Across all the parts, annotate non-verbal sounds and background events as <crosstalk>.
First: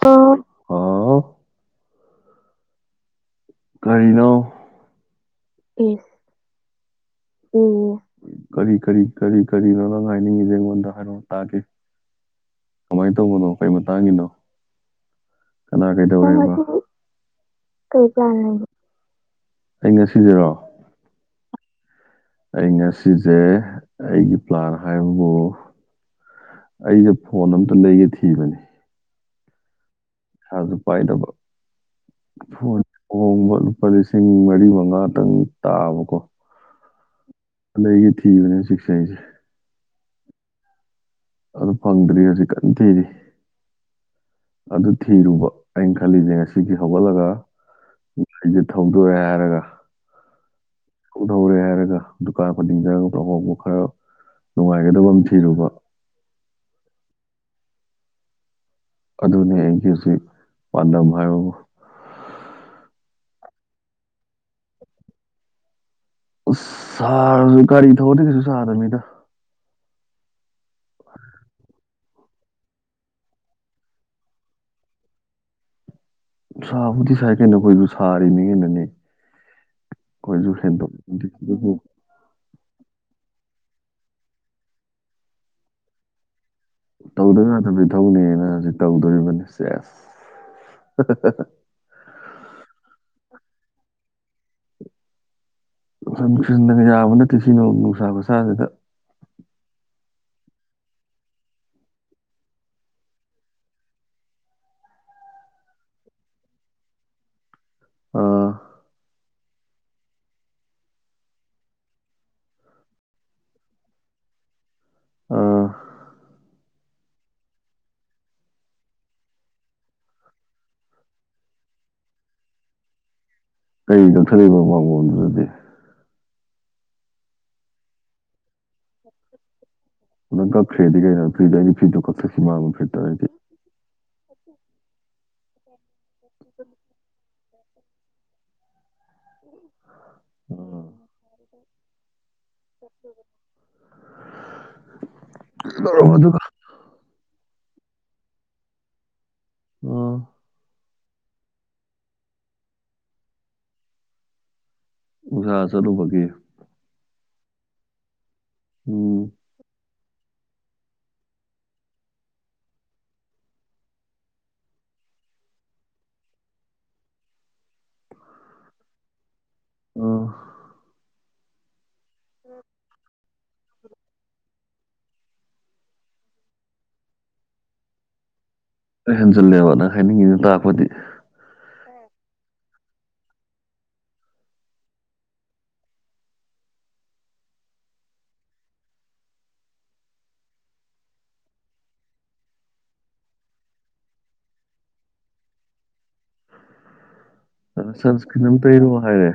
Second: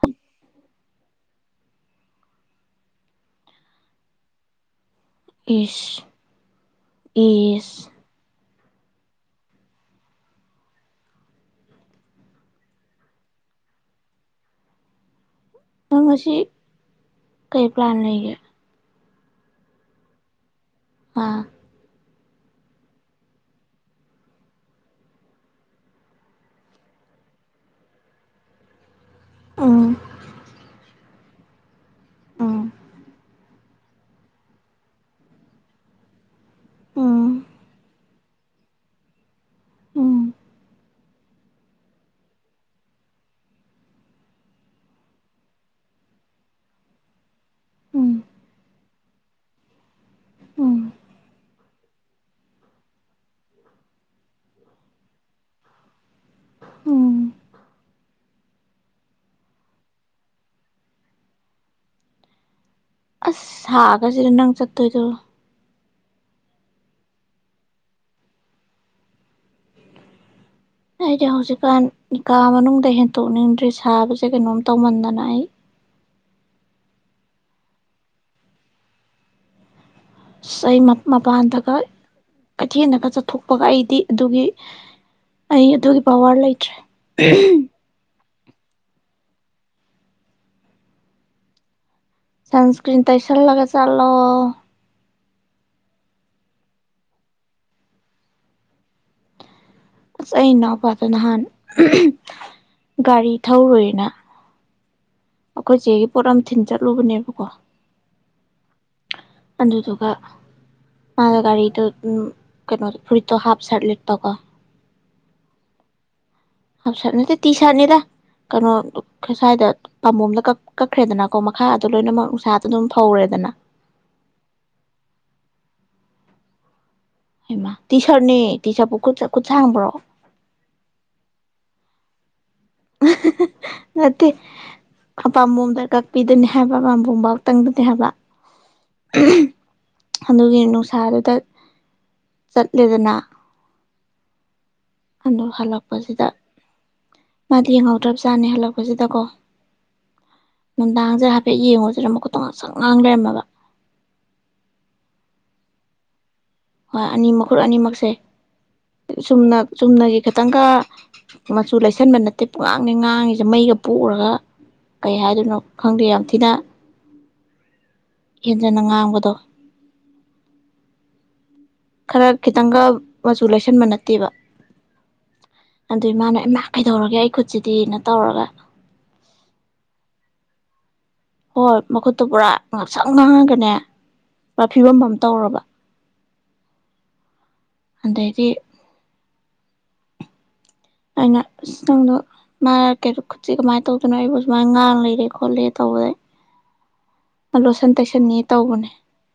ꯍꯥꯎ ꯀꯔꯤꯅꯣ ꯏꯁ ꯏꯁ ꯀꯔꯤ ꯀꯔꯤ ꯀꯔꯤ ꯀꯔꯤꯅꯣ ꯅꯪ ꯍꯥꯏꯅꯤꯡꯉꯤꯁꯦ ꯑꯩꯉꯣꯟꯗ ꯍꯥꯏꯔꯣ ꯇꯥꯒꯦ ꯀꯃꯥꯏꯅ ꯇꯧꯕꯅꯣ ꯀꯩ ꯃꯇꯥꯡꯒꯤꯅꯣ ꯀꯅꯥ ꯅꯪ ꯉꯁꯤ ꯀꯗꯧꯔꯦꯕ ꯀꯩ ꯄ꯭ꯂꯥꯟ ꯂꯩꯒꯦ ꯑꯩ ꯉꯁꯤꯖꯔꯣ ꯑꯥ ꯑꯩ ꯉꯁꯤꯁꯦ ꯑꯩꯒꯤ ꯄ꯭ꯂꯥꯟ ꯍꯥꯏꯕꯕꯨ ꯑꯩꯁꯦ ꯐꯣꯟ ꯑꯝꯇ ꯂꯩꯒꯦ ꯊꯤꯕꯅꯤ ꯑꯝ ꯁꯖꯨ ꯄꯥꯏꯗꯕ ꯐ ꯎꯝ ꯍꯣꯡꯕ ꯂꯨꯄꯥ ꯂꯤꯁꯤꯡ ꯃꯔꯤ ꯃꯉꯥꯇꯪ ꯇꯥꯕꯀꯣ ꯍ <inaudible> ꯂꯩꯒꯤ ꯊꯤꯕꯅꯦ ꯁꯤꯁꯩꯁꯦ ꯎꯝ ꯑꯗꯨ ꯐꯪꯗ꯭ꯔꯤ ꯍꯧꯖꯤꯛ ꯀꯟ ꯊꯤꯗꯤ ꯑꯗꯨ ꯊꯤꯔꯨꯕ ꯑꯩꯅ ꯈꯜꯂꯤꯁꯦ ꯉꯁꯤꯁ ꯍꯧꯒꯠꯂꯒ ꯎꯝ ꯉꯥꯏ ꯊꯧꯗꯣꯛꯑꯦ ꯍꯥꯏꯔꯒ ꯎꯝ ꯎꯍꯧꯔꯦ ꯍꯥꯏꯔꯒ ꯗꯨꯀꯥꯟ ꯐꯅꯤꯡꯡꯗꯔꯒ ꯄꯍꯣꯕ ꯈꯔ ꯅꯨꯡꯉꯥꯏꯒꯗꯕ ꯑꯃ ꯊꯤꯔꯨꯕ ꯎꯝ ꯑꯗꯨꯅꯤ ꯑꯩꯒꯤꯁꯤ ꯄꯥꯟꯗꯝ ꯍꯥꯏꯕ ꯑꯁ ꯁꯥꯒꯁꯤꯗ ꯅꯪ ꯆꯠꯇꯣꯏꯗꯣ ꯁꯥꯔꯁꯨ ꯀꯔꯤ ꯊꯗ ꯀꯁꯨ ꯁꯥꯗꯃꯤꯗ ꯑꯩꯁꯦ ꯍꯧꯖꯤꯛꯀꯥꯟ ꯀꯥ ꯃꯅꯨꯡꯗ ꯍꯦꯟꯇꯣꯛꯅꯤꯡꯗ꯭ꯔꯦ ꯁꯥꯕꯁꯦ ꯀꯩꯅꯣꯝ ꯇꯧꯃꯟꯗꯅ ꯑꯩ ꯁꯥꯕꯨꯗꯤ ꯁꯥꯏ ꯀꯦꯅꯣꯈꯣꯏꯕꯨ ꯁꯥꯔꯤꯅꯤ ꯍꯦꯟꯅꯅꯦ ꯏꯩ ꯃꯄꯥꯟꯗꯒ ꯀꯩꯊꯦꯜꯗꯒ ꯆ ꯊꯣꯛꯄꯒ ꯑꯩꯗꯤ ꯑꯗꯨꯒꯤ ꯑꯩ ꯑꯗꯨꯒꯤ ꯄꯋꯥꯔ ꯂꯩ ꯇꯧꯗ ꯉꯥꯛꯇꯕꯗꯤ ꯊꯧꯅꯤꯅ ꯍꯧꯖꯤꯛ ꯇꯧꯗꯣꯔꯤꯕꯅꯤꯁꯦꯁ ꯁꯟꯁꯀ꯭ꯔꯤꯟ ꯇꯩꯁꯜꯂꯒ ꯆꯠꯂꯣ ꯅꯨꯡꯁꯤꯟꯗꯅ ꯌꯥꯕ ꯅꯠꯇꯦ ꯁꯤ ꯅꯣꯡ ꯅꯨꯡꯁꯥ ꯃꯁꯥꯁꯤꯗ ꯑꯁ ꯑꯩ ꯏꯅꯥꯎꯄꯥꯗꯣ ꯅꯍꯥꯟ ꯒꯥꯔꯤ ꯊꯧꯔꯨꯔꯤꯅ ꯑꯩꯈꯣꯏ ꯆꯦꯒꯤ ꯄꯣꯠ ꯑꯃ ꯊꯤꯟ ꯆꯠꯂꯨꯕꯅꯦꯕꯀꯣ ꯑꯥ ꯑꯗꯨꯗꯨꯒ ꯃꯥ ꯒꯥꯔꯤꯗ ꯎ ꯀꯩꯅꯣ ꯐꯨꯔꯤꯠꯇꯣ ꯍꯥꯞ ꯁꯥꯔꯂ ꯇꯀꯣ ꯑꯥ ꯍꯥꯐꯁꯅꯦ ꯇꯤ ꯁꯥꯠꯅꯤꯗ ꯀꯩꯅꯣ ꯁ꯭ꯋꯥꯏꯗ ꯄꯥꯝꯕꯣꯝꯗ ꯀ ꯀꯛꯈ꯭ꯔꯦꯗꯅꯀꯣ ꯃꯈꯥ ꯑꯗꯣ ꯂꯣꯏꯅꯃꯛ ꯅꯨꯡꯁꯥꯗ ꯑꯗꯨꯝ ꯐꯧꯔꯦꯗꯅ ꯀꯔꯤ ꯂꯧꯧꯊꯛꯏꯕ ꯄꯕꯗꯨꯗꯗꯤ ꯍꯃ ꯇꯤ ꯁꯔꯠꯅꯦꯅꯤ ꯇꯤ ꯁꯔꯠꯄꯨꯠ ꯈꯨꯠ ꯁꯥ ꯍꯥꯡꯕ꯭ꯔꯣ ꯑꯣ ꯐ꯭ꯔꯦꯗꯤꯀꯦ ꯐꯤꯔꯤꯗ ꯐꯤꯗ ꯀ ꯁꯤꯃ ꯑꯃ ꯐꯤꯔ ꯇ ꯑꯄꯥꯝꯕꯣꯝ ꯗꯔ ꯀꯥꯛꯄꯤꯗꯨꯣꯏꯅꯤ ꯍꯥꯏꯕ ꯑꯄꯥꯝꯕꯣꯝ ꯇꯪꯗꯗꯤ ꯍꯥꯏꯕ ꯑꯗꯨꯒꯤ ꯑꯥ ꯅꯨꯡꯁꯥꯗꯨꯗ ꯆꯠꯂꯦꯗꯅ ꯑꯗ ꯂꯧꯔꯝꯃꯣ ꯍꯜꯂꯛꯄꯁꯤꯗ ꯑꯗꯨꯒ ꯃꯥꯗꯤ ꯌꯦꯡꯍꯧꯗ꯭ꯔꯕꯖꯥꯠꯅꯦ ꯍꯜꯂꯛꯄꯁꯤꯗꯀꯣ ꯑ ꯅꯨꯡꯗꯥꯡꯁꯦ ꯍꯥꯏꯐꯦꯠ ꯌꯦꯡꯉꯨꯁꯤꯔ ꯃꯈꯨꯠꯇꯣ ꯉ ꯁꯪ ꯉꯥꯡ ꯂꯩꯔꯝꯃꯕ ꯁ ꯑꯁ ꯑꯗꯨꯨꯕꯒ ꯍꯣꯏ ꯑꯅꯤ ꯃꯈꯨꯜ ꯑꯅꯤꯃꯛꯁꯦ ꯎꯝ ꯆꯨꯝꯅ ꯆꯨꯝꯅꯒꯤ ꯈꯤꯇꯪꯒ ꯃꯆꯨ ꯂꯩꯁꯟꯕ ꯅꯠꯇꯦ ꯄꯉꯥꯡꯅꯤ ꯉꯥꯡꯉꯤꯁꯦ ꯃꯩꯒ ꯄꯨꯣꯛꯎꯔꯒ ꯀꯩ ꯍꯥꯏꯗꯣꯏꯅꯣ ꯈꯪꯗꯦ ꯌꯥꯝ ꯊꯤꯅ ꯏꯟꯖꯅ ꯉꯥꯡꯕꯗꯣ ꯑ ꯈꯔ ꯈꯤꯇꯪꯒ ꯃꯆꯨ ꯂꯩꯁꯟꯕ ꯅꯠꯇꯦꯕ ꯑꯗꯨ ꯏꯃꯥꯅ ꯏꯃꯥ ꯀꯩꯗꯧꯔꯒꯦ ꯑꯩ ꯈꯨꯠꯁꯤꯗꯤꯩꯅ ꯇꯧꯔꯒ ꯍꯟꯖꯤꯜꯂꯦꯕꯅꯪ ꯍꯥꯏꯅꯤꯡꯉꯤꯅ ꯇꯥꯛꯔꯛꯄꯗꯤ ꯍꯣꯏ ꯃꯈꯨꯠꯇꯣ ꯄꯨꯔꯥ ꯉꯥꯛꯁꯪ ꯉꯥꯡꯉꯒꯅꯦ ꯄꯨꯔꯥ ꯐꯤꯕꯝ ꯑꯃꯝ ꯇꯧꯔꯕ ꯑꯗꯩꯗꯤ ꯑꯩꯅꯇꯪꯗꯣ ꯃꯥꯅ ꯀꯩ ꯈꯨꯠꯁꯤ ꯀꯃꯥꯏꯅ ꯇꯧꯗꯅꯣ ꯑꯩꯕꯨ ꯁꯨꯃꯥꯏꯅ ꯉꯥꯡ ꯂꯩꯔꯦ ꯈꯣꯠꯂꯦ ꯇꯧꯕ ꯂꯣꯁꯟ ꯇꯩꯁꯟꯅꯤ ꯁꯟꯁꯀ꯭ꯔꯤꯟ ꯑꯃ ꯇꯧꯕꯅꯦ ꯇꯩꯔꯣ ꯍꯥꯏꯔꯦ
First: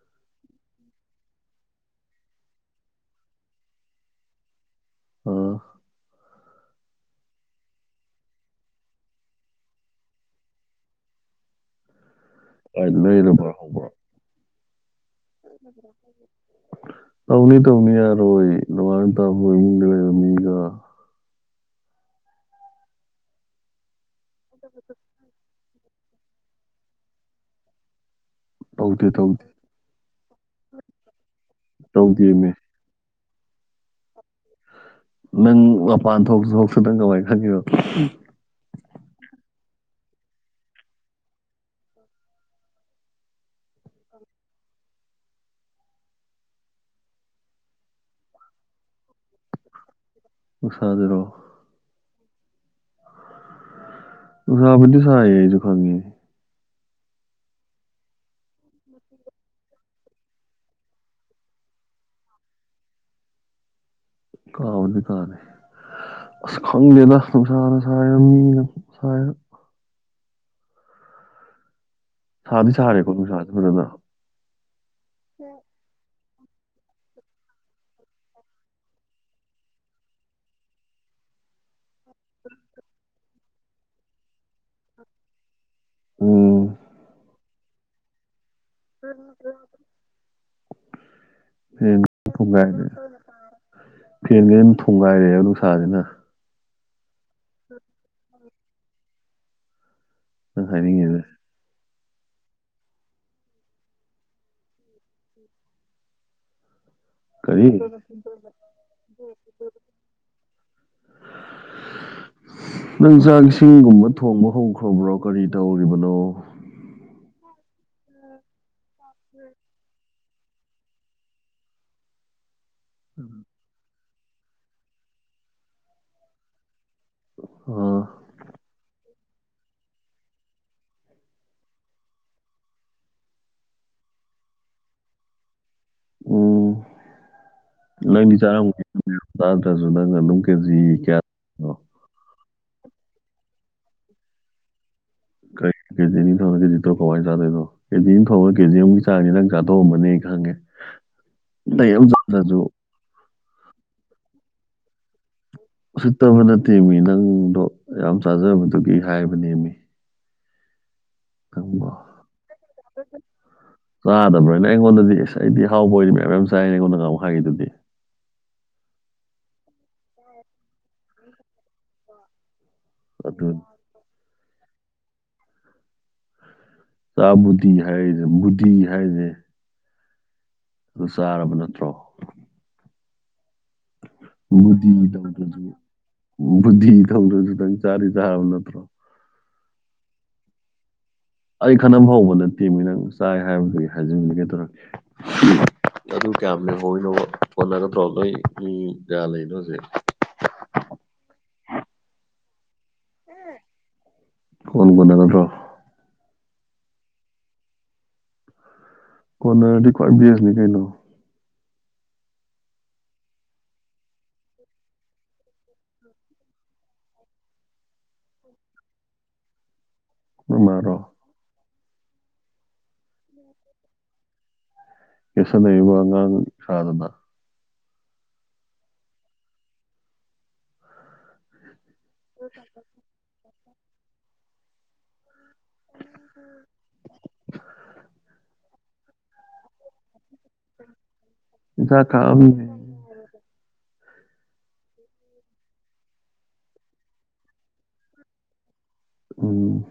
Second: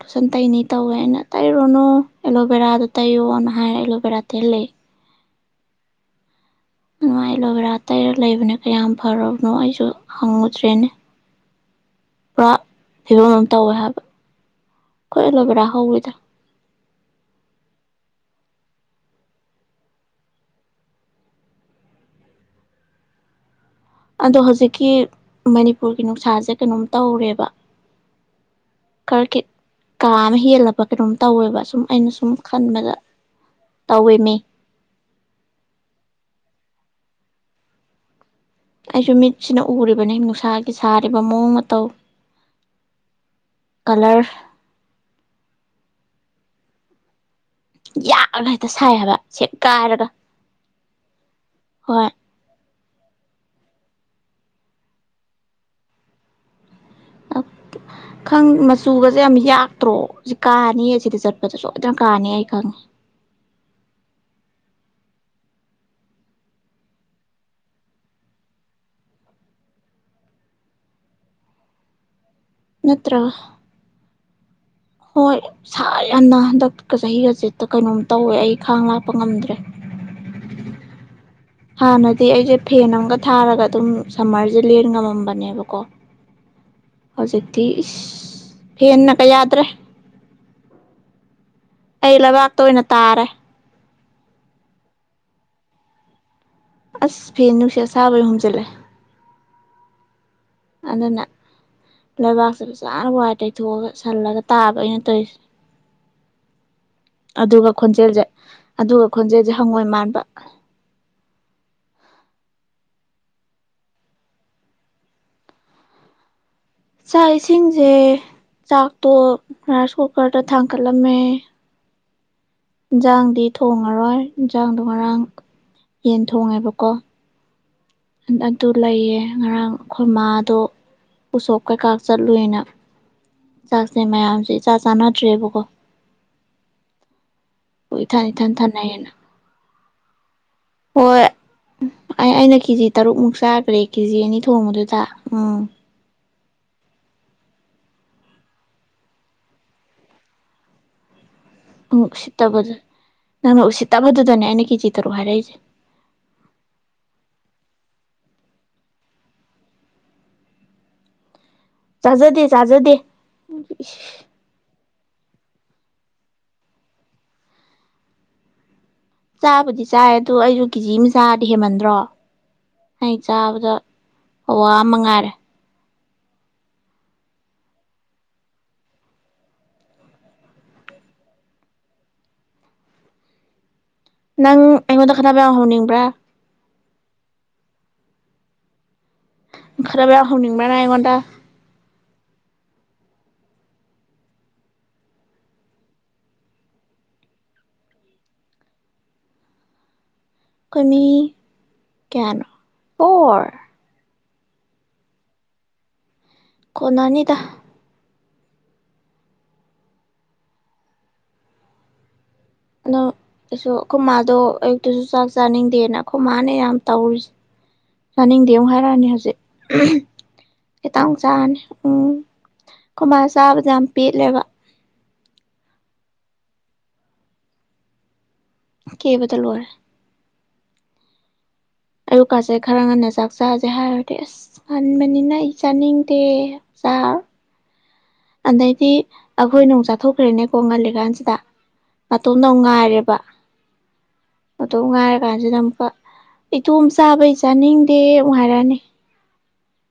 ꯐꯨꯁꯟ ꯇꯩꯅꯤ ꯇꯧꯋꯦ ꯑꯩꯅ ꯇꯩꯔꯨꯅꯨ ꯑꯦꯂꯣꯚꯦꯔꯥꯗ ꯇꯩꯌꯣꯅ ꯍꯥꯏ ꯑꯦꯂꯣꯚꯦꯔꯥ ꯇꯦꯜꯍꯂ ꯑ ꯑꯗꯨꯃꯥꯏ ꯑꯦꯂꯣꯚꯦꯔꯥ ꯇꯩꯔ ꯂꯩꯕꯅꯦ ꯀꯌꯥꯝ ꯐꯔꯕꯅꯣ ꯑꯩꯁꯨ ꯍꯪꯉꯨꯗ꯭ꯔꯦꯅꯦ ꯄꯨꯔꯥ ꯀꯥꯏꯗ ꯐꯤꯕꯝ ꯑꯃ ꯂꯩꯔꯕ꯭ꯔꯣ ꯇꯧꯋꯦ ꯍꯪꯕ꯭ꯔꯣ ꯍꯥꯏꯕ ꯑꯩꯈꯣꯏ ꯑꯦꯂꯣꯕꯦꯔꯥ ꯍꯧꯋꯤꯗ <inaudible> ꯇꯧꯅꯤ ꯇꯧꯅꯤ ꯑꯔꯣꯏ ꯅꯣꯉꯟꯗꯩꯩ ꯅꯨꯃꯤꯠ ꯇꯥꯐꯥꯎ ꯃꯣꯌ ꯏꯃꯨꯡꯗ ꯂꯩꯕ ꯃꯤꯒ ꯑꯗꯣ ꯍꯧꯖꯤꯛꯀꯤ ꯃꯅꯤꯄꯨꯔꯒꯤ ꯅꯨꯡꯁꯥꯁꯦ ꯀꯩꯅꯣꯝ ꯇꯧꯔꯦꯕ ꯇꯧꯗꯦ ꯈꯔ ꯀ ꯇꯧꯗꯦ ꯀꯥ ꯑꯃ ꯍꯦꯜꯂꯕ ꯀꯩꯅꯣꯝ ꯇꯧꯋꯦꯕ ꯁꯨꯝ ꯑꯩꯅ ꯁꯨꯝ ꯇꯧꯗꯦꯃꯤ ꯈꯟꯕꯗ ꯇꯧꯋꯦꯃꯤ ꯅꯪ ꯃꯄꯥꯟ ꯊꯣꯛꯁꯨ ꯊꯣꯛꯇꯥ ꯅꯪ ꯀꯃꯏꯅ ꯈꯪꯉꯤꯅꯣ ꯑꯩꯁꯨ ꯃꯤꯠꯁꯤꯅ ꯎꯔꯤꯕꯅꯤ ꯅꯨꯡꯁꯥꯒꯤ ꯁꯥꯔꯤꯕ ꯃꯑꯣꯡ ꯃꯇꯧ ꯀꯂꯔ ꯌꯥꯛꯑꯒ ꯍꯦꯛꯇ ꯁꯥꯏ ꯍꯥꯏꯕ ꯁꯦꯒꯥꯏꯔꯒ ꯅꯨꯡꯁꯖꯤꯔꯣ ꯍꯣꯏ ꯑꯣ ꯅꯨꯡꯁꯥꯕꯨꯗꯤ ꯁꯥꯏꯌꯦ ꯑꯩꯖꯨ ꯈꯪꯉꯦ <unintelligible> ꯈꯪ ꯃꯆꯨꯒꯁꯦ ꯌꯥꯝ ꯌꯥꯛꯇ꯭ꯔꯣ ꯁꯤ ꯀꯥꯅꯤꯌꯦ ꯁꯤꯗ ꯆꯠꯄꯗ ꯁꯣꯏꯗꯅ ꯀꯥꯅꯤ ꯑꯩ ꯈꯪꯉꯦ <inaudible> ꯀꯥꯕꯅꯤ ꯀꯥꯅꯤ ꯑꯁ ꯈꯪꯗꯦꯗ ꯒꯌ꯭ꯥꯟ <unintelligible> ꯁꯥꯗꯤ ꯁꯥꯔꯦꯀꯣ ꯅꯠꯇ꯭ꯔꯒ ꯅꯨꯡꯁꯥꯖꯤ ꯐꯖꯅ ꯍꯣꯏ ꯁꯥꯔꯦ ꯌꯥꯝꯅ ꯍꯟꯗꯛꯀ ꯆꯍꯤꯒꯁꯦ ꯀꯩꯅꯣꯝ ꯇꯧꯋꯦ ꯑꯩ ꯈꯥꯡ ꯂꯥꯛꯄ ꯉꯝꯗ꯭ꯔꯦ <unintelligible> ꯍꯥꯟꯅꯗꯤ ꯑꯩꯁꯦ ꯐꯦꯟ ꯑꯃꯒ ꯊꯥꯔꯒ ꯑꯗꯨꯝ ꯁꯝꯃꯔꯁꯦ ꯂꯦꯟ ꯉꯝꯃꯝꯕꯅꯦꯕꯀꯣ ꯎꯝ ꯍꯧꯖꯤꯛꯇꯤ ꯏꯁ ꯐꯦꯟꯅꯒ ꯌꯥꯗ꯭ꯔꯦ ꯐꯦꯟ ꯑꯩ ꯂꯩꯕꯥꯛꯇ ꯑꯣꯏꯅ ꯐꯨꯒꯥꯏꯔꯦ ꯇꯥꯔꯦ ꯐꯦꯟꯒ ꯑꯗꯨ ꯊꯣꯡꯒꯥꯏꯔꯦ ꯅꯨꯡꯁꯥꯁꯤꯅ ꯑꯁ ꯐꯤ ꯅꯨꯡꯁꯤꯠ ꯑꯁꯥꯕꯩ ꯍꯨꯝꯖꯤꯜꯂꯦ ꯅꯪ ꯍꯥꯏꯅꯤꯡ ꯉꯤꯗꯨ ꯂꯩꯕꯥꯛꯁꯤꯗ ꯁꯠ ꯋꯥꯏ ꯇꯩꯊꯣꯛꯑꯒ ꯁꯜꯂꯒ ꯇꯥꯕ ꯑꯩꯅ ꯇꯧꯔꯤꯁꯦ <unintelligible> ꯀꯔꯤ ꯑꯗꯨꯒ ꯈꯣꯟꯖꯦꯜꯁꯦ ꯑꯗꯨꯒ ꯈꯣꯟꯖꯦꯜꯁꯦ ꯍꯪꯉꯣꯏ ꯃꯥꯟꯕ ꯅꯪ ꯆꯥꯛ ꯏꯁꯤꯡꯒꯨꯝꯕ ꯊꯣꯡꯕ ꯍꯧꯈ꯭ꯔꯕ꯭ꯔꯣ ꯀꯔꯤ ꯇꯧꯔꯤꯕꯅꯣ ꯆꯥꯛ ꯏꯁꯤꯡꯁꯦ ꯆꯥꯛꯇꯣ ꯉꯔ ꯁꯣꯛ ꯀꯥꯔꯗ ꯊꯥꯡꯀꯠꯂꯝꯃꯦ ꯏꯟꯖꯥꯡꯗꯤ ꯊꯣꯡꯉꯔꯣꯏ ꯏꯟꯖꯥꯡꯗꯣ ꯉꯔꯥꯡ ꯌꯦꯟ ꯊꯣꯡꯉꯦꯕꯀꯣ ꯑꯥ ꯑꯗꯨ ꯂꯩꯌꯦ ꯉꯔꯥꯡ ꯑꯩꯈꯣꯏ ꯃꯥꯗꯣ ꯎꯁꯣꯞ ꯀꯩꯀꯥ ꯆꯠꯂꯨꯏꯅ ꯥꯆꯥꯛꯁꯦ ꯃꯌꯥꯝꯁꯦ ꯏꯆꯥ ꯆꯥꯟꯅꯗ꯭ꯔꯦꯕꯀꯣ ꯎꯝ ꯏꯊꯟ ꯅꯪꯗꯤ ꯏꯊꯟ ꯊꯟꯅꯩꯌꯦꯅ ꯆꯥꯔꯝꯃꯩ ꯆꯥꯗ꯭ꯔꯖꯨ ꯅꯪꯅ ꯑꯗꯨꯝ ꯀꯦꯖꯤ ꯍꯣꯏ ꯀꯌꯥꯅꯣ ꯑꯩ ꯑꯩꯅ ꯀꯦꯖꯤ ꯇꯔꯨꯛꯃꯨꯛ ꯆꯥꯒꯔ꯭ꯦ ꯀꯦꯖꯤ ꯑꯅꯤ ꯊꯣꯡꯕꯗꯨꯗ ꯎꯝ <unintelligible> ꯀꯥꯃꯥꯏ ꯆꯥꯗꯣꯏꯣꯅꯣ ꯑꯃ ꯊꯣꯡ ꯀꯦꯖꯤ ꯑꯝ ꯆꯥꯡꯅꯤ ꯅꯪ ꯆꯥꯊꯣꯛꯑꯝꯃꯅꯤ ꯑꯩ ꯈꯪꯉꯦ <unintelligible> ꯑꯇꯩ ꯑꯝ ꯆꯗꯔ꯭ꯖꯨ ꯎꯁꯤꯠꯇꯕꯗ ꯅꯪꯅ ꯎꯁꯤꯠꯠꯇꯕꯗꯨꯗꯅꯦ ꯑꯩꯅ ꯀꯦꯖꯤ ꯇꯔꯨꯛ ꯍꯥꯏꯔꯛꯏꯁꯦ ꯎꯁꯤꯠꯇꯕ ꯅꯠꯇꯦ ꯃꯤ ꯅꯪꯗꯣ ꯌꯥꯝ ꯆꯥꯖꯕꯗꯨꯒꯤ ꯍꯥꯏꯕꯅꯦ ꯃꯤ ꯪ ꯈꯪꯕꯔꯣ ꯆꯥꯖꯗꯦ ꯆꯥꯖꯗꯦ ꯆꯥꯗꯕ꯭ꯔꯣꯅ ꯑꯩꯉꯣꯟꯗꯗꯤ ꯑꯩꯗꯤ ꯍꯥꯎꯕ ꯑꯣꯏꯗꯤ ꯃꯌꯥꯝ ꯌꯥꯝ ꯆꯥꯏꯅ ꯑꯩꯉꯣꯟꯗꯥ ꯉꯥꯍꯟꯃꯨꯛ ꯍꯥꯏꯒꯗꯨꯗꯤ ꯆꯥꯕꯨꯗꯤ ꯆꯥꯏ ꯑꯗꯨ ꯑꯩꯁꯨ ꯀꯦꯖꯤ ꯑꯃ ꯆꯥꯥꯔꯗꯤ ꯍꯦꯟꯃꯟꯗ꯭ꯔꯣ ꯑꯩ ꯑꯗꯨꯅꯤ ꯆꯥꯕꯗ ꯑꯋꯥ ꯑꯃ ꯉꯥꯏꯔꯦ ꯆꯥꯕꯨꯗꯤ ꯍꯥꯏꯔꯦꯕꯨꯗꯤ ꯍꯥꯏꯔꯦ ꯑꯗꯨ ꯆꯥꯔꯕ ꯅꯠꯇ꯭ꯔꯣ ꯅꯪ ꯑꯩꯉꯣꯟꯗ ꯑꯣꯗꯤꯗꯗ ꯈꯠꯅꯕ ꯌꯥꯝ ꯍꯧꯅꯤꯡꯕ꯭ꯔꯥ ꯕꯨꯙꯤ ꯈꯪꯗ꯭ꯔꯁꯨꯈꯤꯇꯪ ꯆꯥꯔꯤ ꯆꯥꯕ ꯅꯠꯇ꯭ꯔꯣ ꯎꯈꯔꯕ ꯑ ꯍꯧꯅꯤꯡꯕ꯭ꯔꯅ ꯑꯩꯉꯣꯟꯗ ꯑꯩ ꯈꯅ ꯐꯥꯎꯧꯕ ꯅꯠꯇꯦ ꯃꯤ ꯅꯪ ꯆꯥꯏ ꯍꯥꯏꯕꯗꯨꯒꯤ ꯍꯥꯏꯖꯤꯟꯒꯦ ꯇꯧꯔꯛ ꯑꯗꯨ ꯀꯌꯥꯝ ꯂꯍꯏꯅꯣ ꯍꯣꯠꯅꯒꯗ꯭ꯔꯣ ꯅꯣꯏ ꯃꯤ ꯀꯌꯥ ꯂꯩꯅꯣꯁꯦ ꯀꯅꯤ ꯀꯌꯥꯅꯣ ꯑꯣꯔ ꯀꯣꯟ ꯀꯗꯅꯊ ꯀꯣꯟꯅꯥꯅꯤꯗ ꯀꯅꯗꯤ ꯈ꯭ꯋꯥꯏ ꯁꯅꯤ ꯀꯩꯅꯣ ꯑꯗ ꯀꯩꯁꯨ ꯑꯩꯈꯣꯏ ꯃꯥꯗꯣ ꯑꯌꯨꯛꯇꯨꯁꯨ ꯆꯥꯛ ꯆꯥꯅꯤꯡꯗꯦꯅ ꯑꯩꯈꯣꯏ ꯃꯥꯅ ꯌꯥꯝ ꯇꯧꯔꯤꯁꯦ ꯌꯥꯥꯅꯤꯡꯗꯦ ꯑꯃ ꯍꯥꯏꯔꯥꯅꯤ ꯍꯧꯖꯤꯛ ꯅꯣꯏ ꯃꯥꯔꯣ ꯈꯤꯇꯥꯡ ꯆꯥꯅꯤ ꯎꯝ ꯀꯣꯏꯃꯥ ꯆꯥꯕꯗ ꯌꯥꯝ ꯄꯦꯠꯂꯦꯕ ꯌꯁꯗꯩ ꯋꯥꯉ ꯁꯥꯗꯅ ꯀꯦꯕꯗ ꯂꯣꯏꯔꯦ ꯑꯌꯨꯛꯀꯁꯦ ꯈꯔ ꯉꯟꯅ ꯆꯥꯛ ꯆꯥꯥꯁꯦ ꯍꯥꯏꯔꯨꯔꯗꯤ ꯑꯁ ꯈꯟꯕꯅꯤꯅ ꯑꯩ ꯆꯥꯅꯤꯡꯗꯦ ꯆꯖꯥꯔ ꯑꯗꯩꯗꯤ ꯑꯩꯈꯣꯏ ꯣꯡ ꯆꯥꯊꯣꯛ ꯈ꯭ꯔꯦꯅꯦꯀꯣ ꯉꯜꯂꯤ ꯀꯥꯟꯁꯤꯗ ꯍꯤꯟꯖꯥꯡ ꯃꯇꯣꯝꯗ ꯈꯥꯛꯑꯝꯅꯤ ꯑꯃ ꯉꯥꯏꯔꯦꯕ ꯑꯗꯨꯇꯧ ꯉꯥꯏꯔ ꯀꯥꯟꯁꯤꯗ ꯑꯃꯨꯛꯀ ꯏꯇꯣꯝ ꯆꯥꯕꯩ ꯆꯥꯅꯤꯡꯗꯦ ꯉꯥꯏꯔꯛꯑꯅꯤ ꯎꯝ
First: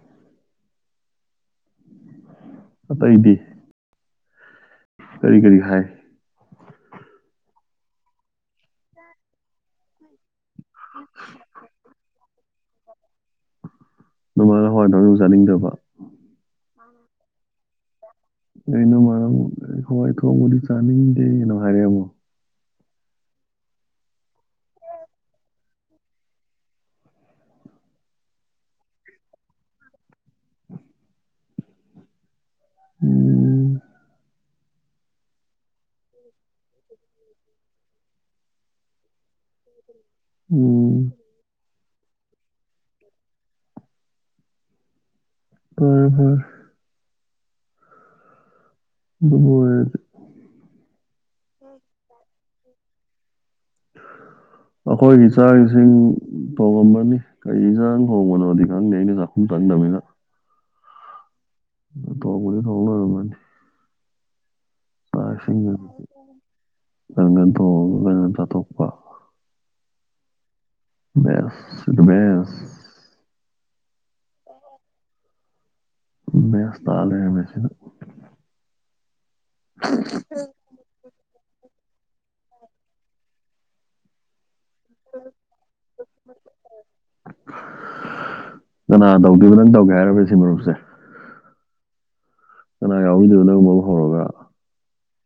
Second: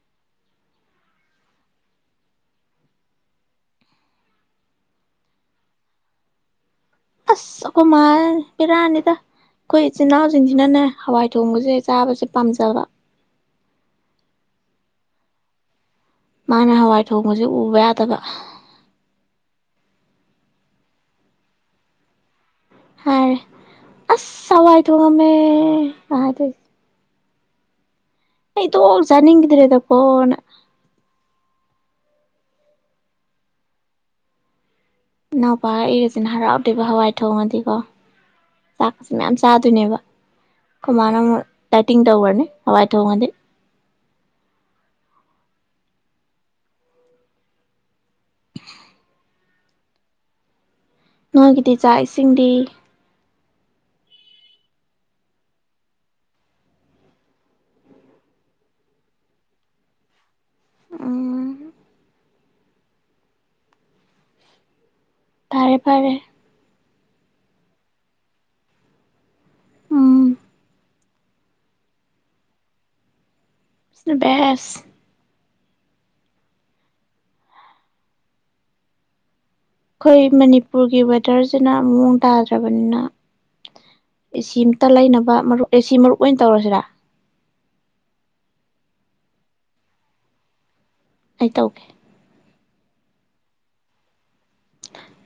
ꯑꯇꯩꯗꯤ ꯀꯔꯤ ꯀꯔꯤ ꯍꯥꯏ ꯑꯁ ꯑꯩꯈꯣꯏ ꯃꯥ ꯏꯔꯥꯅꯤꯗ ꯑꯩꯈꯣꯏ ꯏꯆꯤꯜ ꯏꯅꯥꯎꯁꯤꯡꯁꯤꯅꯅꯦ ꯍꯋꯥꯏ ꯊꯣꯡꯕꯁꯦ ꯆꯥꯕꯁꯦ ꯄꯥꯝꯖꯕ ꯅꯃꯥꯏꯒ ꯍꯣꯏ ꯅꯖꯥꯠꯅꯤꯡꯗꯕ ꯃꯥꯅ ꯍꯋꯥꯏ ꯊꯣꯡꯁꯦ ꯎꯕ ꯌꯥꯗꯕ ꯑꯩꯅ ꯃꯔꯝ ꯍꯋꯥꯏ ꯊꯣꯡꯑꯕꯗꯤ ꯆꯥꯅꯤꯡꯉꯗꯦ ꯀꯩꯅꯣ ꯍꯥꯏꯔꯦꯃꯣ ꯍꯥꯏꯔꯦ ꯑꯁ ꯁꯋꯥꯏ ꯊꯃꯦ ꯑ ꯇꯣ ꯆꯥꯅꯤꯡꯒꯗ꯭ꯔꯦꯗ ꯐꯅ ꯎꯝ ꯏꯅꯥꯎꯄꯥꯏꯒꯁꯤꯅ ꯍꯔꯥꯎꯗꯦꯕ ꯍꯋꯥꯏ ꯊꯣꯡꯉꯗꯤꯀꯣ ꯆꯥꯛꯁ ꯃꯌꯥꯝ ꯆꯥꯗꯣꯏꯅꯦꯕ ꯎꯝ ꯀꯃꯥꯏꯅ ꯇꯥꯏꯇꯤꯡ ꯇꯔꯅꯦ ꯍꯋꯥꯏ ꯊ ꯍꯥꯎ ꯃ ꯍ ꯍꯣ ꯍꯣꯏ ꯑꯗꯨ ꯅꯒꯤꯗꯤ ꯆꯥꯛ ꯏꯁꯤꯡꯗꯤ ꯎꯝ ꯑꯩꯈꯣꯏꯒꯤ ꯆꯥꯛ ꯏꯁꯤꯡ ꯊꯣꯡꯉꯝꯕꯅꯤ ꯀꯔꯤ ꯆꯥꯡ ꯊꯣꯡꯕꯅꯣꯗꯤ ꯈꯪꯗꯦ ꯑꯩꯅ ꯆꯥꯛꯈꯨꯝ ꯀꯗꯃꯤꯅ ꯎ ꯇꯕꯨ ꯊꯅꯤ ꯇꯥꯏꯁꯤꯡ ꯐꯔꯦ ꯐꯔꯦ ꯉꯪꯒꯗꯣ ꯉꯗ ꯊꯣꯛꯞꯄ ꯎꯝ ꯃ ꯁꯤꯃꯦ ꯅ ꯦꯁ ꯃꯁ ꯇꯥꯂ ꯃꯦꯁꯤꯅ ꯑꯩꯈꯣꯏ ꯃꯅꯤꯄꯨꯔꯒꯤ ꯋꯦꯗꯔꯁꯤꯅ ꯃꯑꯣꯡ ꯥꯗ꯭ꯔꯥꯕꯅꯤꯅ ꯏ ꯇ ꯂꯩꯅꯕ ꯃꯔ ꯑꯦꯁꯤ ꯃꯔꯨꯞ ꯑꯣꯏꯅ ꯇꯧꯔꯁꯤꯔꯥ ꯀꯅꯥ ꯇꯧꯗꯣꯏꯕ ꯅꯪ ꯇꯧꯒꯦ ꯍꯥꯏꯔꯔꯕꯦ ꯁꯤ ꯃꯔꯨꯞꯁꯦ ꯑꯩ ꯇꯧꯀꯦ ꯀꯅꯥ ꯌꯥꯎꯗꯨꯗꯨꯅꯒ ꯃ ꯍꯔꯒ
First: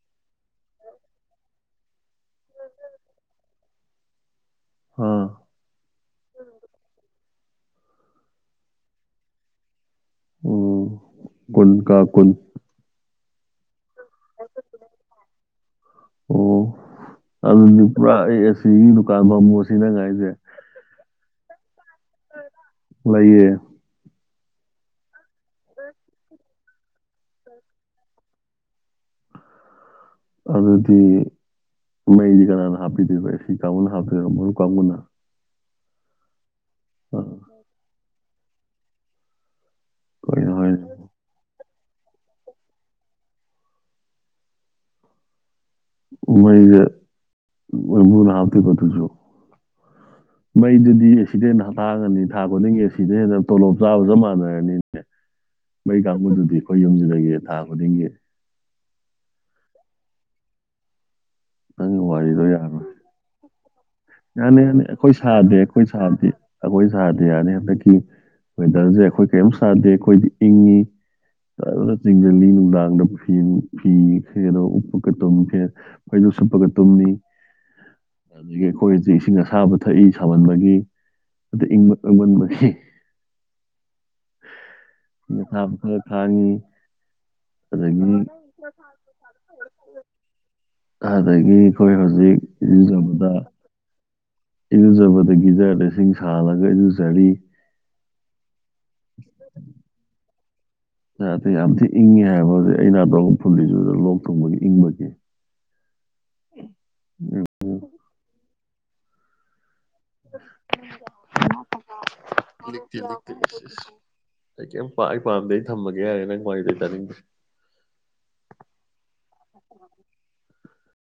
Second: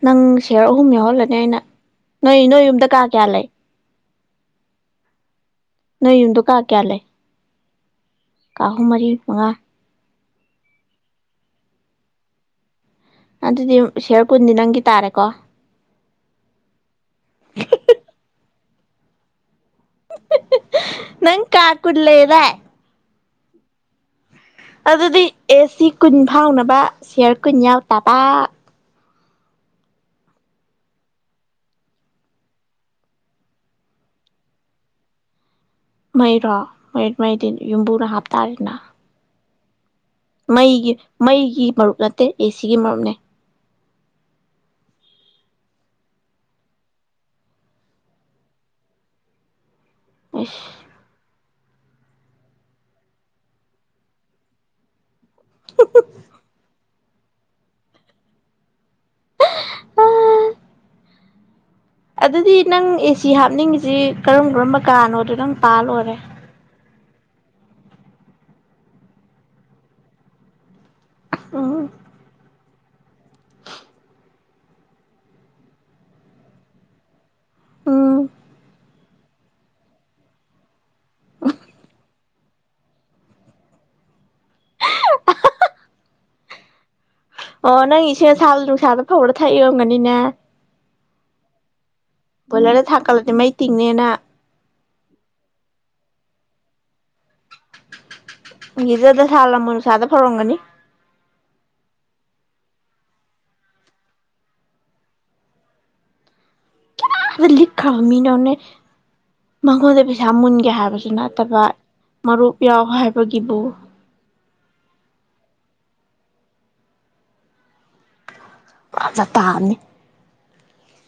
ꯅꯪ ꯁꯦꯔ ꯑꯍꯨꯝ ꯌꯥꯎꯍꯜꯂꯅꯤ ꯑꯩꯅ ꯅꯣꯏ ꯅꯣꯏ ꯌꯨꯝꯗ ꯀꯥ ꯀꯌꯥ ꯂꯩ ꯑꯥ ꯅꯣꯏ ꯌꯨꯝꯗꯣ ꯀꯥ ꯀꯌꯥ ꯂꯩ ꯀꯥꯍꯨꯝ ꯃꯔꯤ ꯃꯉꯥ ꯎ ꯀꯨꯟ ꯀꯥ ꯀꯨꯟ ꯑꯗꯨꯗꯤ ꯁꯤꯌꯔ ꯀꯨꯟꯗꯤ ꯅꯪꯒꯤ ꯇꯥꯔꯦꯀꯣ ꯑꯣ ꯑꯗꯨ ꯄ꯭ꯔꯥꯏ ꯁꯤ ꯂꯗꯨ ꯀꯥꯟ ꯐꯃ ꯁꯤꯗ ꯉꯥꯏꯁꯦ ꯀꯀꯂꯔꯦ ꯂꯩꯌꯦ ꯑꯗꯨꯗꯤ ꯑꯦ ꯁꯤ ꯀꯨꯟ ꯐꯥꯎꯅꯕ ꯁꯤꯌꯥꯔ ꯀꯨꯟ ꯌꯥꯎ ꯇꯕ <unintelligible> ꯑꯗꯨꯗꯤ ꯃꯗꯤ ꯀꯅꯥꯅ ꯍꯥꯞꯄꯤꯗ ꯄꯁꯤ ꯀꯥꯃꯅ ꯍꯥꯞꯇ ꯃ ꯀꯃꯅ ꯃꯩꯔꯣ ꯃꯩ ꯃꯩꯗꯤ ꯌꯨꯝꯕꯨꯅ ꯍꯥꯞꯇꯥꯔꯦꯅ ꯀꯩꯅꯣ ꯍꯥꯏꯁꯦ ꯃꯩꯒꯤ ꯃꯩꯒꯤ ꯃꯔꯨꯞ ꯅꯠꯇꯦ ꯑꯦ ꯁꯤꯒꯤ ꯃꯔꯨꯞꯅꯦ ꯃꯕꯨꯅꯥꯎꯇ ꯀꯊꯨ ꯆ ꯑꯁ ꯃꯩꯗꯨꯗꯤꯁ ꯁꯤꯗ ꯍꯦꯟꯅ ꯊꯥꯡꯉꯅꯤ ꯊꯥ ꯈꯨꯗꯤꯡꯒꯤ ꯑꯁꯤꯗ ꯍꯦꯟꯅ ꯇꯣꯂꯣꯞ ꯆꯥꯕ ꯆꯞ ꯃꯥꯟꯅꯔꯅꯤꯅꯦ ꯃꯩ ꯀꯥꯡꯕꯨꯗꯨꯗꯤ ꯑꯩꯈꯣꯏ ꯌꯨꯝꯁꯤꯗꯒꯤꯦ ꯊꯥ ꯈꯨꯗꯤꯡꯒꯤ ꯅꯪꯒꯤ ꯋꯥꯔꯤꯗꯣ ꯑꯗꯨꯗꯤ ꯌꯥꯔꯣꯏ ꯅꯪ ꯑꯦꯁꯤ ꯍꯥꯞꯅꯤꯡꯉꯤꯁꯤ ꯀꯔꯝ ꯌꯥꯅꯤ ꯀꯔꯝꯕ ꯌꯥꯅꯤ ꯑꯩꯈꯣꯏ ꯀꯥꯅꯣꯗꯣ ꯅꯪ ꯁꯥꯗꯦ ꯄꯥ ꯑꯩꯈꯣꯏ ꯂꯣꯏꯔꯦ ꯁꯥꯗꯦ ꯑꯩꯈꯣꯏ ꯁꯥꯗꯦ ꯌꯥꯅꯤꯦ ꯍꯟꯗꯛꯀꯤ ꯋꯦꯗꯔꯁꯦ ꯑꯩꯈꯣꯏ ꯀꯔꯤꯝ ꯁꯥꯗꯦ ꯑꯩꯈꯣꯏꯗꯤ ꯏꯪꯉꯤ ꯎꯝ ꯆꯁꯤꯡꯒꯜꯂꯤ ꯗꯥꯡꯒꯗꯄ ꯐ ꯐꯔ ꯎꯄ ꯀ ꯇꯧ ꯐ ꯑꯩꯈꯣꯏꯁꯨ ꯁꯨꯞꯄꯒ ꯇꯨꯝꯃꯤ ꯎꯝ ꯑꯗꯒꯤ ꯑꯩꯈꯣꯏꯗꯤ ꯏꯁꯤꯡ ꯑꯁꯥꯕ ꯊꯛꯏ ꯁꯥꯍꯟꯕꯒꯤ ꯑ ꯏꯪꯪꯟ <inaudible> ꯊꯕ ꯐ ꯈꯅꯤ ꯑꯣ ꯅꯪ ꯏꯆꯦꯁꯥ ꯅꯨꯡꯁꯥꯗ ꯐꯧꯔ ꯊꯛꯏꯔꯝꯒꯅꯤꯅꯦ ꯑꯗꯒꯤ ꯑꯩꯈꯣꯏ ꯍꯧꯖꯤꯛ ꯌꯖꯕꯗ ꯊꯥꯡꯀꯠꯂꯗꯤ ꯃꯩ ꯇꯤꯡꯅꯦꯅ ꯏꯔꯨꯖꯕꯗ ꯒꯤꯖꯔꯗ ꯏꯁꯤꯡ ꯁꯥꯜꯂꯒ ꯏꯔꯨꯖꯔꯤ ꯃꯤꯖꯗ ꯁꯥꯜꯂꯝꯃ ꯅꯨꯡꯁꯥꯗ ꯐꯧꯔꯝꯒꯅꯤ ꯑꯗ ꯌꯥꯝ ꯊꯤ ꯏꯪꯉꯦ ꯍꯥꯏꯕꯗꯤ ꯑꯩꯅꯗ ꯐꯨꯜꯂꯤꯁꯨ ꯂꯣꯛ ꯊꯨꯡꯕꯒꯤ ꯏꯪꯕꯒꯤ ꯎ ꯎꯝ ꯃꯤꯅꯅꯦ ꯃꯉꯣꯟꯗ ꯄꯩꯁꯥ ꯃꯨꯟꯒꯦ ꯍꯥꯏꯕꯁꯨ ꯅꯠꯇꯕ ꯃꯔꯨꯞ ꯌꯥꯎ ꯂꯤꯛꯇꯤ ꯂꯤꯛꯇꯤ ꯍꯥꯏꯕꯒꯤꯕꯨ ꯏꯁ ꯏꯁ ꯑꯩ ꯀꯩꯝ ꯄꯥꯛ ꯑꯩ ꯄꯥꯝꯗꯩ ꯊꯝꯃꯒꯦ ꯍꯥꯏꯔꯦ ꯅꯪ ꯀꯃꯥꯏꯅꯗ ꯇꯥꯅꯤꯡꯗꯦ ꯖ ꯇꯅꯤ